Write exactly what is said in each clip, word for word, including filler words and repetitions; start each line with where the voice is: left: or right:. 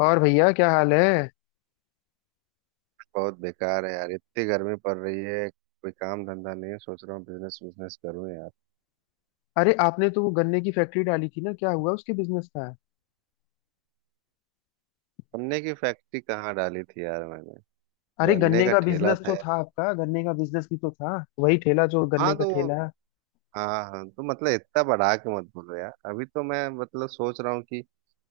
left: और भैया क्या हाल है।
right: बहुत बेकार है यार। इतनी गर्मी पड़ रही है। कोई काम धंधा नहीं है। सोच रहा हूँ बिजनेस बिजनेस करूँ यार।
left: अरे आपने तो वो गन्ने की फैक्ट्री डाली थी ना, क्या हुआ उसके बिजनेस का।
right: गन्ने की फैक्ट्री कहाँ डाली थी यार मैंने?
left: अरे
right: गन्ने
left: गन्ने
right: का
left: का
right: ठेला
left: बिजनेस
right: था
left: तो
right: यार।
left: था आपका, गन्ने का बिजनेस भी तो था, वही ठेला, जो
right: हाँ,
left: गन्ने का
right: तो वो।
left: ठेला।
right: हाँ हाँ, तो मतलब इतना बढ़ा के मत बोलो यार। अभी तो मैं मतलब सोच रहा हूँ कि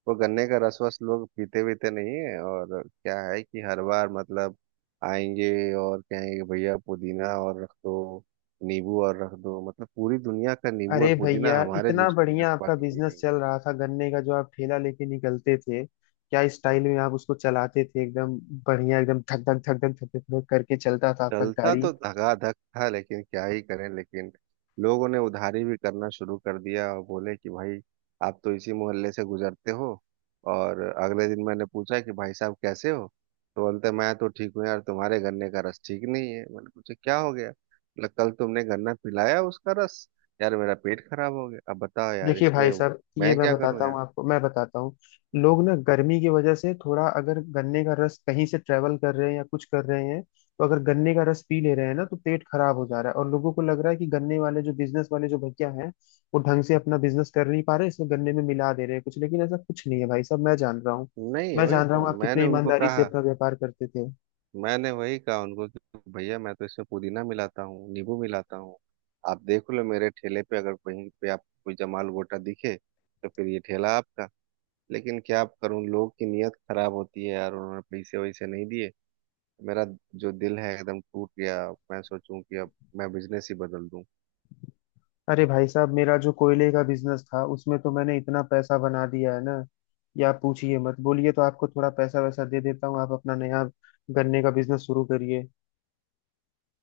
right: वो गन्ने का रस वस लोग पीते वीते नहीं है। और क्या है कि हर बार मतलब आएंगे और कहेंगे कि भैया पुदीना और रख दो, नींबू और रख दो। मतलब पूरी दुनिया का नींबू
left: अरे
right: और पुदीना
left: भैया
right: हमारे
left: इतना
right: जूस में
left: बढ़िया
right: रखवा
left: आपका
right: के
left: बिजनेस
right: पिएंगे।
left: चल रहा था गन्ने का, जो आप ठेला लेके निकलते थे, क्या स्टाइल में आप उसको चलाते थे एकदम बढ़िया, एकदम धक धक धक धक धक धक धक करके चलता था आपका
right: चलता
left: गाड़ी।
right: तो धगाधक था, लेकिन क्या ही करें। लेकिन लोगों ने उधारी भी करना शुरू कर दिया और बोले कि भाई आप तो इसी मोहल्ले से गुजरते हो। और अगले दिन मैंने पूछा कि भाई साहब कैसे हो? तो बोलते मैं तो ठीक हूँ यार, तुम्हारे गन्ने का रस ठीक नहीं है। मैंने पूछा क्या हो गया? बोला कल तुमने गन्ना पिलाया, उसका रस, यार मेरा पेट खराब हो गया। अब बताओ यार
left: देखिए भाई
right: इसमें
left: साहब ये
right: मैं
left: मैं
right: क्या करूँ
left: बताता
right: यार?
left: हूँ आपको, मैं बताता हूँ। लोग ना गर्मी की वजह से थोड़ा, अगर गन्ने का रस कहीं से ट्रेवल कर रहे हैं या कुछ कर रहे हैं, तो अगर गन्ने का रस पी ले रहे हैं ना, तो पेट खराब हो जा रहा है, और लोगों को लग रहा है कि गन्ने वाले जो बिजनेस वाले जो भैया हैं, वो ढंग से अपना बिजनेस कर नहीं पा रहे, इसलिए गन्ने में मिला दे रहे हैं कुछ, लेकिन ऐसा कुछ नहीं है भाई साहब, मैं जान रहा हूँ।
right: नहीं,
left: मैं
right: वही
left: जान रहा हूँ
right: तो
left: आप
right: मैंने
left: कितने
right: उनको
left: ईमानदारी से
right: कहा।
left: अपना व्यापार करते थे।
right: मैंने वही कहा उनको कि भैया मैं तो इसमें पुदीना मिलाता हूँ, नींबू मिलाता हूँ। आप देख लो मेरे ठेले पे, अगर कहीं पे आप कोई जमाल गोटा दिखे तो फिर ये ठेला आपका। लेकिन क्या आप करूँ, लोग की नीयत खराब होती है यार। उन्होंने पैसे वैसे नहीं दिए। मेरा जो दिल है एकदम टूट गया। मैं सोचूं कि अब मैं बिजनेस ही बदल दूं।
left: अरे भाई साहब, मेरा जो कोयले का बिजनेस था उसमें तो मैंने इतना पैसा बना दिया है ना कि आप पूछिए मत। बोलिए तो आपको थोड़ा पैसा वैसा दे देता हूँ, आप अपना नया गन्ने का बिजनेस शुरू करिए।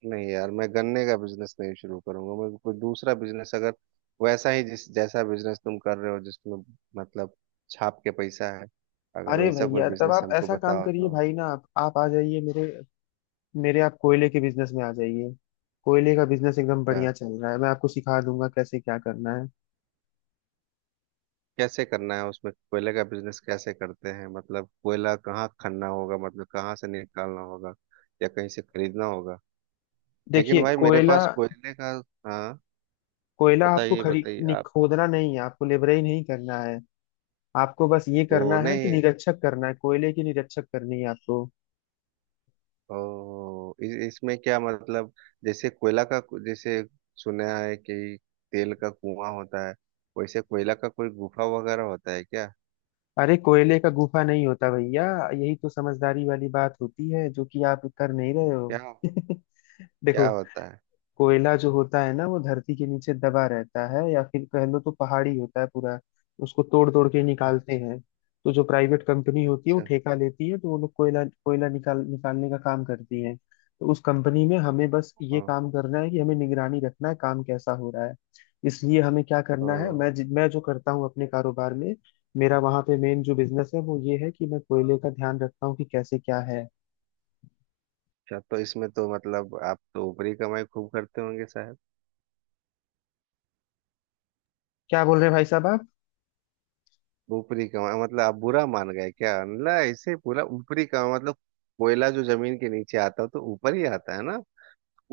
right: नहीं यार, मैं गन्ने का बिजनेस नहीं शुरू करूंगा। मैं कोई दूसरा बिजनेस, अगर वैसा ही जिस जैसा बिजनेस तुम कर रहे हो जिसमें मतलब छाप के पैसा है, अगर
left: अरे
right: वैसा कोई
left: भैया तब
right: बिजनेस
left: आप
right: हमको
left: ऐसा काम
right: बताओ
left: करिए,
right: तो।
left: भाई ना, आप आप आ जाइए मेरे मेरे आप कोयले के बिजनेस में आ जाइए। कोयले का बिजनेस एकदम
right: क्या?
left: बढ़िया चल रहा है, मैं आपको सिखा दूंगा कैसे क्या करना है।
right: कैसे करना है उसमें? कोयले का बिजनेस कैसे करते हैं? मतलब कोयला कहाँ खनना होगा, मतलब कहाँ से निकालना होगा, या कहीं से खरीदना होगा? लेकिन
left: देखिए
right: भाई मेरे
left: कोयला,
right: पास कोयले का। हाँ,
left: कोयला आपको
right: बताइए
left: खरी
right: बताइए
left: नहीं,
right: आप।
left: खोदना नहीं है, आपको लेबराई नहीं करना है, आपको बस ये
right: वो
left: करना है कि
right: नहीं।
left: निरक्षक करना है, कोयले की निरक्षक करनी है आपको।
right: ओ इ, इसमें क्या मतलब? जैसे कोयला का, जैसे सुना है कि तेल का कुआं होता है, वैसे कोयला का कोई गुफा वगैरह होता है क्या?
left: अरे कोयले का गुफा नहीं होता भैया, यही तो समझदारी वाली बात होती है, जो कि आप कर नहीं रहे हो
right: क्या? क्या
left: देखो,
right: होता है?
left: कोयला जो होता है ना, वो धरती के नीचे दबा रहता है, या फिर कह लो तो पहाड़ी होता है पूरा, उसको तोड़ तोड़ के निकालते
right: अच्छा।
left: हैं। तो जो प्राइवेट कंपनी होती है वो
right: अच्छा,
left: ठेका लेती है, तो वो लोग कोयला कोयला निकाल निकालने का काम करती है, तो उस कंपनी में हमें बस ये
right: हाँ
left: काम करना है कि हमें निगरानी रखना है काम कैसा हो रहा है। इसलिए हमें क्या करना है,
right: तो।
left: मैं जि- मैं जो करता हूँ अपने कारोबार में, मेरा वहां पे मेन जो बिजनेस है वो ये है कि मैं कोयले का ध्यान रखता हूँ कि कैसे क्या है।
right: अच्छा, तो इसमें तो मतलब आप तो ऊपरी कमाई खूब करते होंगे साहब।
left: क्या बोल रहे हैं भाई साहब आप।
right: ऊपरी कमाई मतलब, आप बुरा मान गए क्या? मतलब ऐसे पूरा ऊपरी कमाई मतलब, कोयला जो जमीन के नीचे आता है तो ऊपर ही आता है ना।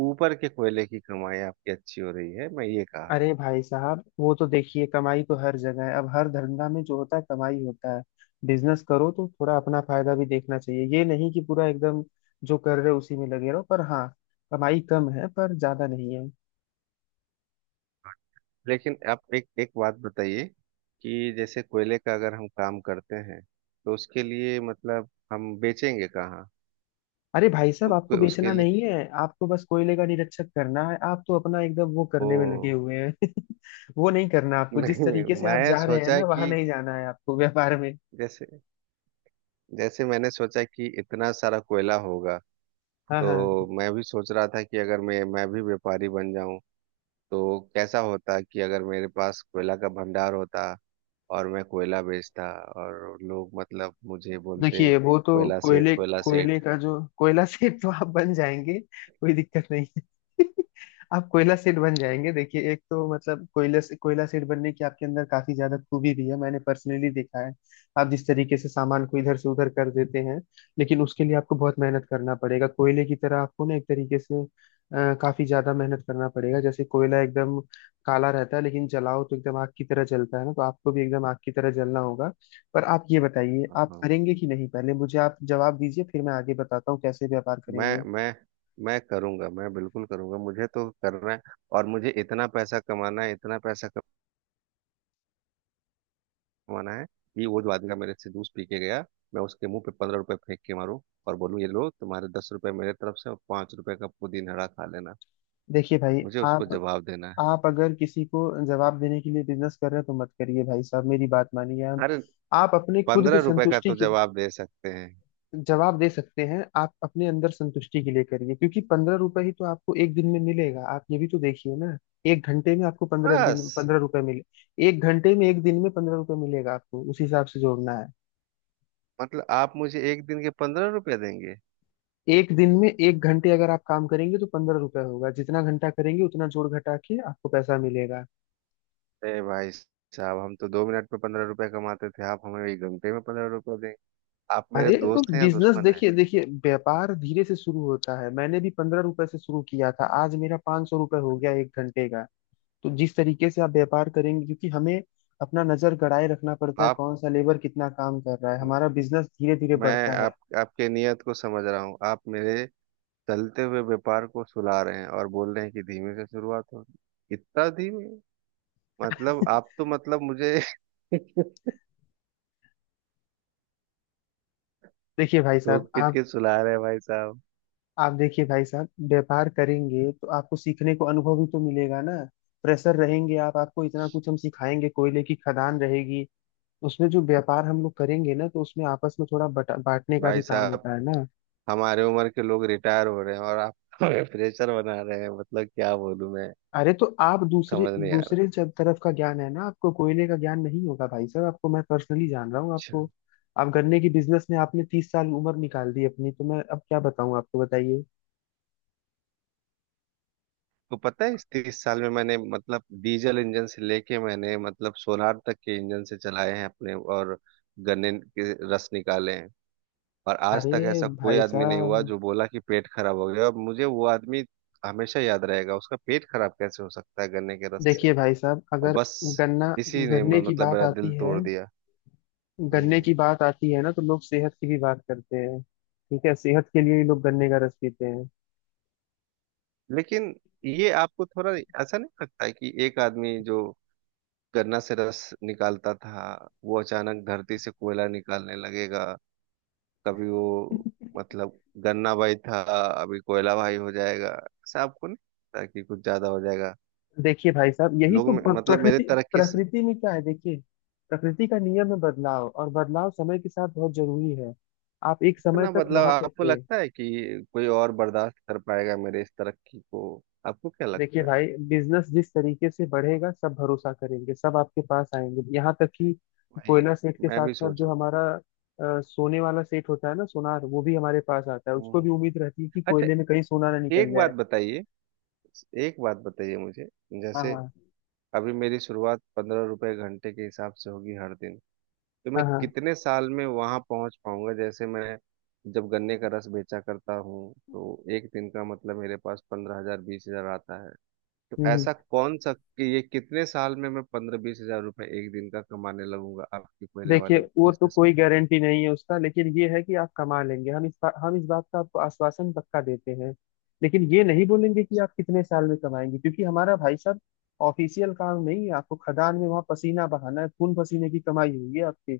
right: ऊपर के कोयले की कमाई आपकी अच्छी हो रही है, मैं ये कहा।
left: अरे भाई साहब वो तो देखिए, कमाई तो हर जगह है, अब हर धंधा में जो होता है कमाई होता है। बिजनेस करो तो थोड़ा अपना फायदा भी देखना चाहिए, ये नहीं कि पूरा एकदम जो कर रहे हो उसी में लगे रहो, पर हाँ, कमाई कम है पर ज्यादा नहीं है।
right: लेकिन आप एक एक बात बताइए कि जैसे कोयले का अगर हम काम करते हैं तो उसके लिए मतलब हम बेचेंगे कहाँ?
left: अरे भाई साहब
right: उसको
left: आपको
right: उसके
left: बेचना
right: लिए,
left: नहीं है, आपको बस कोयले का निरीक्षक करना है, आप तो अपना एकदम वो
right: ओ।
left: करने में लगे हुए हैं वो नहीं करना आपको, जिस
right: नहीं,
left: तरीके से आप
right: मैं
left: जा रहे हैं
right: सोचा
left: ना, वहां
right: कि
left: नहीं जाना है आपको व्यापार में।
right: जैसे, जैसे मैंने सोचा कि इतना सारा कोयला होगा,
left: हाँ हाँ।
right: तो मैं भी सोच रहा था कि अगर मैं मैं भी व्यापारी बन जाऊं, तो कैसा होता कि अगर मेरे पास कोयला का भंडार होता और मैं कोयला बेचता, और लोग मतलब मुझे बोलते
left: देखिए वो तो
right: कोयला सेठ,
left: कोयले
right: कोयला
left: कोयले
right: सेठ।
left: का जो कोयला सेठ, तो आप बन जाएंगे, कोई दिक्कत नहीं है आप कोयला सेठ बन जाएंगे, देखिए एक तो मतलब कोयला से कोयला सेठ बनने की आपके अंदर काफी ज्यादा खूबी भी है, मैंने पर्सनली देखा है आप जिस तरीके से सामान को इधर से उधर कर देते हैं। लेकिन उसके लिए आपको बहुत मेहनत करना पड़ेगा, कोयले की तरह आपको ना एक तरीके से, अ, काफी ज्यादा मेहनत करना पड़ेगा। जैसे कोयला एकदम काला रहता है, लेकिन जलाओ तो एकदम आग की तरह जलता है ना, तो आपको भी एकदम आग की तरह जलना होगा। पर आप ये बताइए,
right: हाँ
left: आप
right: हाँ।
left: करेंगे कि नहीं, पहले मुझे आप जवाब दीजिए, फिर मैं आगे बताता हूँ कैसे व्यापार
right: मैं
left: करेंगे।
right: मैं मैं करूंगा, मैं बिल्कुल करूंगा। मुझे तो करना है। और मुझे इतना पैसा कमाना है, इतना पैसा कमाना है कि वो जो आदमी का मेरे से जूस पी के गया, मैं उसके मुंह पे पंद्रह रुपए फेंक के मारूं और बोलूं ये लो तुम्हारे दस रुपए मेरे तरफ से और पांच रुपए का पुदीन हरा खा लेना।
left: देखिए भाई
right: मुझे उसको
left: आप,
right: जवाब देना है।
left: आप अगर किसी को जवाब देने के लिए बिजनेस कर रहे हैं तो मत करिए भाई साहब, मेरी बात मानिए। आप
right: अरे
left: आप अपने खुद की
right: पंद्रह रुपए का
left: संतुष्टि
right: तो
left: के
right: जवाब दे सकते हैं।
left: जवाब दे सकते हैं, आप अपने अंदर संतुष्टि के लिए करिए, क्योंकि पंद्रह रुपए ही तो आपको एक दिन में मिलेगा, आप ये भी तो देखिए ना। एक घंटे में आपको पंद्रह
right: बस,
left: दिन पंद्रह रुपए मिले, एक घंटे में एक दिन में पंद्रह रुपए मिलेगा आपको, उस हिसाब से जोड़ना है।
right: मतलब आप मुझे एक दिन के पंद्रह रुपए देंगे?
left: एक दिन में एक घंटे अगर आप काम करेंगे तो पंद्रह रुपए होगा, जितना घंटा करेंगे उतना जोड़ घटा के आपको पैसा मिलेगा।
right: अरे भाई साहब, हम तो दो मिनट में पंद्रह रुपए कमाते थे, आप हमें एक घंटे में पंद्रह रुपए देंगे? आप मेरे
left: अरे तो
right: दोस्त हैं या
left: बिजनेस
right: दुश्मन हैं?
left: देखिए, देखिए व्यापार धीरे से शुरू होता है, मैंने भी पंद्रह रुपए से शुरू किया था, आज मेरा पांच सौ रुपये हो गया एक घंटे का। तो जिस तरीके से आप व्यापार करेंगे, क्योंकि हमें अपना नजर गड़ाए रखना पड़ता है,
right: आप
left: कौन सा लेबर कितना काम कर रहा है, हमारा बिजनेस धीरे धीरे
right: मैं
left: बढ़ता है
right: आप आपके नियत को समझ रहा हूँ। आप मेरे चलते हुए व्यापार को सुला रहे हैं और बोल रहे हैं कि धीमे से शुरुआत हो। इतना धीमे, मतलब आप तो मतलब मुझे
left: देखिए भाई साहब
right: ठोक पीट
left: आप,
right: के सुला रहे हैं भाई साहब।
left: आप देखिए भाई साहब, व्यापार करेंगे तो आपको सीखने को अनुभव भी तो मिलेगा ना, प्रेशर रहेंगे आप, आपको इतना कुछ हम सिखाएंगे, कोयले की खदान रहेगी, उसमें जो व्यापार हम लोग करेंगे ना, तो उसमें आपस में थोड़ा बटा बांटने का भी
right: भाई
left: काम
right: साहब,
left: होता है ना।
right: हमारे उम्र के लोग रिटायर हो रहे हैं और आप हमें प्रेशर बना रहे हैं। मतलब क्या बोलूं मैं?
left: अरे तो आप दूसरे
right: समझ नहीं आ
left: दूसरे
right: रहा।
left: जब तरफ का ज्ञान है ना, आपको कोयले का ज्ञान नहीं होगा भाई साहब, आपको मैं पर्सनली जान रहा हूँ
right: अच्छा,
left: आपको। आप गन्ने की बिजनेस में आपने तीस साल उम्र निकाल दी अपनी, तो मैं अब क्या बताऊँ आपको, बताइए।
right: तो पता है इस तीस साल में मैंने मतलब डीजल इंजन से लेके मैंने मतलब सोनार तक के इंजन से चलाए हैं अपने, और गन्ने के रस निकाले हैं। और आज तक
left: अरे
right: ऐसा कोई
left: भाई
right: आदमी नहीं हुआ
left: साहब,
right: जो बोला कि पेट खराब हो गया, और मुझे वो आदमी हमेशा याद रहेगा, उसका पेट खराब कैसे हो सकता है गन्ने के रस से?
left: देखिए भाई साहब,
right: और
left: अगर
right: बस
left: गन्ना,
right: इसी ने
left: गन्ने
right: म-
left: की
right: मतलब
left: बात
right: मेरा दिल
left: आती है
right: तोड़ दिया।
left: गन्ने
right: हम्म,
left: की बात आती है ना तो लोग सेहत की भी बात करते हैं, ठीक है, सेहत के लिए ही लोग गन्ने का रस पीते हैं।
right: लेकिन ये आपको थोड़ा ऐसा नहीं लगता है कि एक आदमी जो गन्ना से रस निकालता था, वो अचानक धरती से कोयला निकालने लगेगा? कभी वो मतलब गन्ना भाई था, अभी कोयला भाई हो जाएगा? ऐसा आपको नहीं लगता कि कुछ ज्यादा हो जाएगा?
left: देखिए भाई साहब, यही
right: लोग
left: तो
right: मे-
left: प्र-
right: मतलब मेरे
left: प्रकृति,
right: तरक्की,
left: प्रकृति में क्या है देखिए, प्रकृति का नियम है बदलाव, और बदलाव समय के साथ बहुत जरूरी है, आप एक समय
right: इतना
left: तक
right: बदलाव
left: वहां पे
right: आपको
left: थे।
right: लगता है कि कोई और बर्दाश्त कर पाएगा मेरे इस तरक्की को? आपको क्या
left: देखिए
right: लगता है?
left: भाई, बिजनेस जिस तरीके से बढ़ेगा सब भरोसा करेंगे, सब आपके पास आएंगे, यहाँ तक कि
right: भाई,
left: कोयला सेठ के
right: मैं
left: साथ
right: भी
left: साथ
right: सोच
left: जो
right: रहा
left: हमारा, अ, सोने वाला सेठ होता है ना सोनार, वो भी हमारे पास आता है,
right: हूँ।
left: उसको भी
right: हम्म।
left: उम्मीद रहती है कि
right: अच्छा,
left: कोयले में कहीं सोना ना निकल
right: एक बात
left: जाए।
right: बताइए, एक बात बताइए मुझे।
left: हाँ
right: जैसे
left: हाँ।
right: अभी मेरी शुरुआत पंद्रह रुपए घंटे के हिसाब से होगी हर दिन, तो मैं
left: हाँ हाँ।
right: कितने साल में वहां पहुंच पाऊंगा? जैसे मैं जब गन्ने का रस बेचा करता हूँ तो एक दिन का मतलब मेरे पास पंद्रह हजार बीस हजार आता है, तो
left: हम्म।
right: ऐसा कौन सा कि ये कितने साल में मैं पंद्रह बीस हजार रुपए एक दिन का कमाने लगूंगा आपके पहले
left: देखिए
right: वाले
left: वो तो
right: बिजनेस
left: कोई
right: में?
left: गारंटी नहीं है उसका, लेकिन ये है कि आप कमा लेंगे, हम इस बा, हम इस बात का आपको आश्वासन पक्का देते हैं। लेकिन ये नहीं बोलेंगे कि आप कितने साल में कमाएंगे, क्योंकि हमारा भाई साहब ऑफिशियल काम नहीं है, आपको खदान में वहां पसीना बहाना है, खून पसीने की कमाई हुई है आपकी।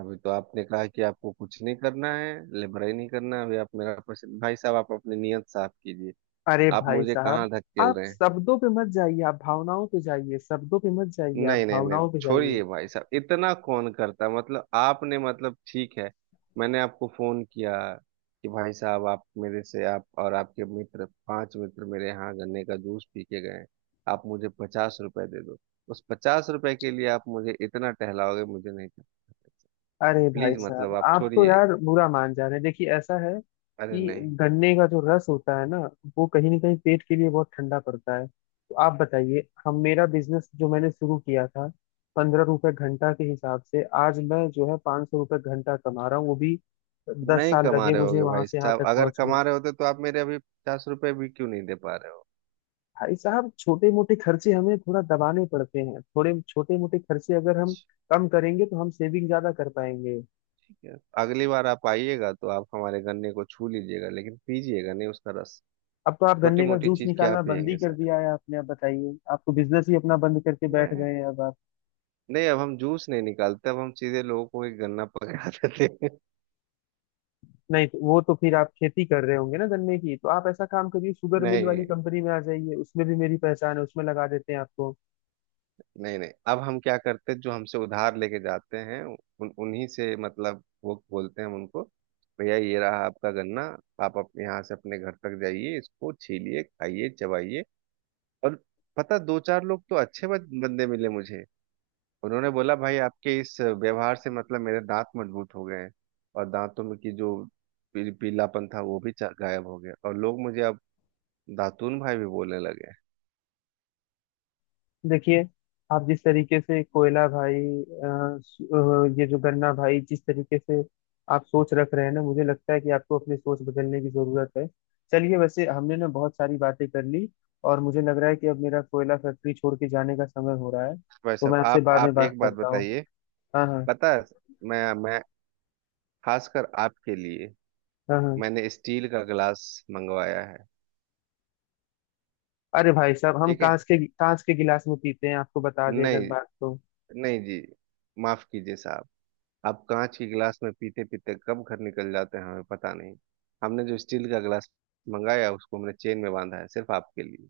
right: अभी तो आपने कहा कि आपको कुछ नहीं करना है, लेबर ही नहीं करना है, अभी आप मेरा पैसे, भाई साहब आप अपनी नियत साफ कीजिए।
left: अरे
right: आप
left: भाई
right: मुझे
left: साहब,
right: कहाँ धकेल
left: आप
right: रहे हैं?
left: शब्दों पे मत जाइए, आप भावनाओं पे जाइए, शब्दों पे मत जाइए, आप
right: नहीं नहीं नहीं,
left: भावनाओं पे जाइए।
right: छोड़िए भाई साहब, इतना कौन करता है? मतलब आपने मतलब ठीक है। मैंने आपको फोन किया कि भाई साहब, आप मेरे से आप और आपके मित्र, पांच मित्र मेरे यहाँ गन्ने का जूस पी के गए, आप मुझे पचास रुपए दे दो। उस पचास रुपए के लिए आप मुझे इतना टहलाओगे? मुझे नहीं।
left: अरे भाई
right: प्लीज,
left: साहब,
right: मतलब आप
left: आप तो
right: छोड़िए।
left: यार बुरा मान जा रहे हैं, देखिए ऐसा है
right: अरे
left: कि
right: नहीं,
left: गन्ने का जो रस होता है ना, वो कहीं ना कहीं पेट के लिए बहुत ठंडा पड़ता है। तो आप बताइए, हम मेरा बिजनेस जो मैंने शुरू किया था पंद्रह रुपए घंटा के हिसाब से, आज मैं जो है पाँच सौ रुपये घंटा कमा रहा हूँ, वो भी दस
right: नहीं
left: साल
right: कमा
left: लगे
right: रहे
left: मुझे
right: होगे
left: वहां
right: भाई
left: से यहाँ
right: साहब,
left: तक
right: अगर
left: पहुंचने।
right: कमा रहे होते तो आप मेरे अभी पचास रुपए भी क्यों नहीं दे पा रहे हो?
left: भाई साहब, छोटे मोटे खर्चे हमें थोड़ा दबाने पड़ते हैं, थोड़े छोटे मोटे खर्चे अगर हम कम करेंगे तो हम सेविंग ज्यादा कर पाएंगे।
right: है। अगली बार आप आइएगा तो आप हमारे गन्ने को छू लीजिएगा, लेकिन पीजिएगा नहीं उसका रस।
left: अब तो आप
right: छोटी
left: गन्ने का
right: मोटी
left: जूस
right: चीज क्या
left: निकालना बंद ही
right: पियेंगे
left: कर
right: सर?
left: दिया है आपने, अब बताइए, आप तो बिजनेस ही अपना बंद करके बैठ
right: नहीं।
left: गए हैं अब आप।
right: नहीं, अब हम जूस नहीं निकालते, अब हम सीधे लोगों को एक गन्ना पकड़ा देते हैं।
left: नहीं तो वो तो फिर आप खेती कर रहे होंगे ना गन्ने की, तो आप ऐसा काम करिए, शुगर मिल वाली
right: नहीं
left: कंपनी में आ जाइए, उसमें भी मेरी पहचान है, उसमें लगा देते हैं आपको।
right: नहीं नहीं, अब हम क्या करते हैं, जो हमसे उधार लेके जाते हैं उन उन्हीं से, मतलब वो बोलते हैं, हम उनको भैया ये रहा आपका गन्ना, आप अपने यहाँ से अपने घर तक जाइए, इसको छीलिए, खाइए, चबाइए। और पता, दो चार लोग तो अच्छे बन- बंदे मिले मुझे। उन्होंने बोला भाई आपके इस व्यवहार से मतलब मेरे दांत मजबूत हो गए हैं, और दांतों में की जो पी, पीलापन था वो भी चा- गायब हो गया, और लोग मुझे अब दातून भाई भी बोलने लगे हैं।
left: देखिए आप जिस तरीके से कोयला भाई, अ, स- अ, ये जो गन्ना भाई, जिस तरीके से आप सोच रख रहे हैं ना, मुझे लगता है कि आपको अपनी सोच बदलने की जरूरत है। चलिए वैसे हमने ना बहुत सारी बातें कर ली, और मुझे लग रहा है कि अब मेरा कोयला फैक्ट्री छोड़ के जाने का समय हो रहा है,
right: भाई
left: तो मैं
right: साहब,
left: आपसे
right: आप
left: बाद में
right: आप
left: बात
right: एक बात
left: करता हूँ।
right: बताइए।
left: हाँ हाँ।
right: पता है, मैं मैं खासकर आपके लिए
left: हाँ हाँ।
right: मैंने स्टील का गिलास मंगवाया है।
left: अरे भाई साहब, हम
right: ठीक है।
left: कांच के कांच के गिलास में पीते हैं, आपको बता दें अगर
right: नहीं।
left: बात तो।
right: नहीं जी, माफ कीजिए साहब, आप कांच के गिलास में पीते पीते कब घर निकल जाते हैं हमें पता नहीं। हमने जो स्टील का गिलास मंगाया उसको हमने चेन में बांधा है सिर्फ आपके लिए,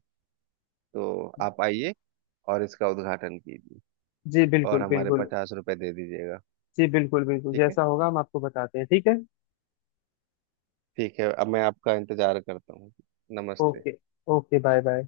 right: तो आप आइए और इसका उद्घाटन कीजिए,
left: जी
right: और
left: बिल्कुल
right: हमारे
left: बिल्कुल।
right: पचास रुपए दे दीजिएगा।
left: जी बिल्कुल बिल्कुल,
right: ठीक है,
left: जैसा होगा हम आपको बताते हैं, ठीक है।
right: ठीक है, अब मैं आपका इंतजार करता हूँ। नमस्ते।
left: ओके। Okay bye bye.